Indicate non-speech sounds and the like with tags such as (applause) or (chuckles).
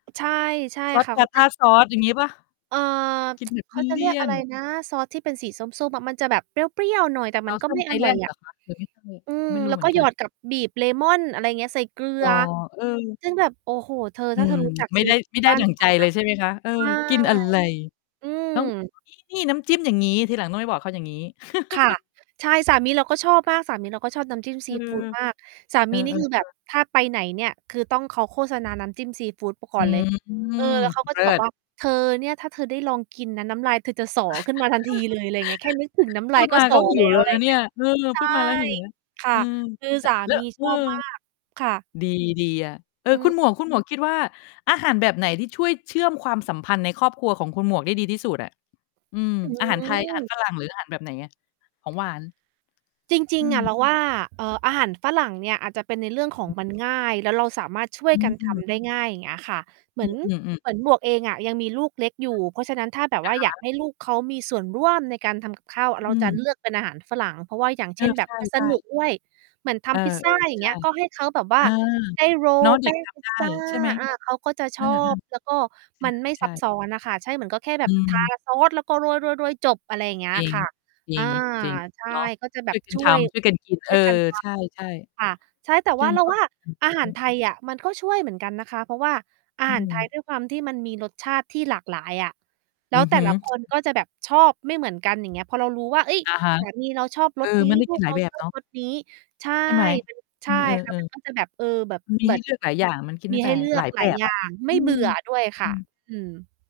ใช่ ใช่ซอส ค่ะ เขา จิ Tartar Sauce อย่างงี้เปล่า? เออ กิน(tsk) แบบเขาจะเลเรีีย่ก ยอะน ไรๆ นะ ซอสที่เป็นสีส้ม ๆ อะ มันจะแบบเปรี้ยว ๆ หน่อย แต่มันก็ ไมThousand ่อร่อยIsland เอหระ อคะ? หรือไม่ใช่? อืม ไม่รูแ้ล้เว หมืกอ็น หกยัอน ด กับบีบเลมอน อะไรเงี้ย ใส่เกลือ๋อ อ เออ ซึ่ง แบบ โอ้โฮ เธอ อืถ้าเธม อ รู้จักไม่ซีได้ ฟูไมด่ไดบ้้านดั่งฉัใจนนเลย ใช่ไหมคะ? เอะ อ ใช่ กิน อะไร อืม ต้อง เออ นี้นี่ น้ำจิ้มอย่างงี้ ทีหลังต้องไปบอกเขาอย่างงี้ ค่ะ (chuckles) ใช่ สามีเราก็ชอบมาก สามีเราก็ชอบน้ำจิ้ม เอซีอ ฟูดมาก สาเอมอ ีๆ นีเ่ คือแบอบ อ ถ้าไปไหนเนี่ย คือต้อง เขาโฆษณา น้ำจิ้มซีฟูด ป กอ่ือนเลย ม เออ แล้วเขาก็เลจะิบอกศ ว่า "เธอ เนี่ย ถ้าเธอได้ลองกินนะ น้ำลายเธอจะสอขึ้นมาทันทีเลย" ไรเงี้ย แค่นึกถึงน(chuckles) ้ำพลูายดก็ มาสกอ ็หิแล้วแว ล้วไรนะเเนีงี่้ย ย เออ ใชพ่ ูดมาแล้ว หิวแล้ว ค่ะ อือ คือล สาแล้มีว เชออ อบมาก ค่ะ ดี ดีอะ เออ อืคุม ณหมวก คุณหมวก คิดว่า อาหารแบบไหนที่ช่วยเชื่อมความสัมพันธ์ในครอบครัวของคุณหมวกได้ดีที่สุดอะ? อืม อือาหารไทย อาหาม รฝรั่ง หรืออาหาร แบบไหนอะ? ของหวาน? จรอิืง ๆ อม ะ เรา ว่า เอ่อ อาหารฝรั่งเนี่ยอาจจะเป็นในเรื่องของมัน ง่าย แล้วเราสามารถช่วอยกัน ทืม ำ ได้ง่าย เงี้ยค่ะ เหมอืือน อ อืม ๆ เหมือน หมวกเองอะยังมีลูกเล็กอยคู่่ ะ เพราะฉะนั้น ถ้าแบบอวะ่าอยาฮกะ ให้ลูกเขามีส่วนร่วมในการทำ กับข้าว เรอาืจะเม ลือก เป็นอาหารฝรั่ง เพราะว่า อย่างเเอช่อ น ใมัน สช่ นุๆ กด้วย เหมือนทเออ ำพิซซเอา อ อย่าใงเชงี่ ้ย ก็ให้ เขา แบบวเ่อา อ ได้ โรเนล าะ เแดป็้กงทพิำไซด้ ซา ใช่ไหม? อา เขาก็จะเชออ อบ แล้วก็มันไม่ๆ ชา ใชซับ่ ซ้อน น่ะค่ะ ใช่ เหมือนก็แค่แบอืบ ทา ม ซอสแล้วก็โรย ๆ ๆ จบ อะไรอย่างเงี้จย ริง ค่ะ จรอิา ง จริง ใช่ เนาะ ก็จะแบช่วบ ยกัน ช่ทวย ำ ช่วยกันกิน ชเอ่วอ ยกันทใช่ ำ ค่ะ ใช่ แต่ๆ เชวื่่าอมเรา ควาวม่า สัมพันธ์ อาอือหาฮร ไึ ทยอะ มันก็ช่วยเหมือนกันนะคะ เพราะว่าอาอืหารไทยม ด้วยความที่มันมีรสชาติที่หลากหลายอะ แลอ้ืวอแฮต่ ึ ละคน ก็จะแบบชอบไม่เหมือนกัน อย่างเงี้ย พอเรารู้ว่า เฮ้ย! อะฮะ สามี เราชอบเอรส อ นี้ มันได้ลกูินกหลเายราแบบชอเนบาะ รส นี้ ใช่ ใช่ไหม? มัน ใอืช่ อ เค่อะ อ มันก็จะ แบบ เออ แบบ ๆ มันมีเหมใืห้อน เลือก หลายอย่าง มันกินไดมี้ไใป ห้เลืหอลากยแหลบายบอยอ่าะ ง อไมื่ เบื่อ อด้วย คอื่ะ ม อืม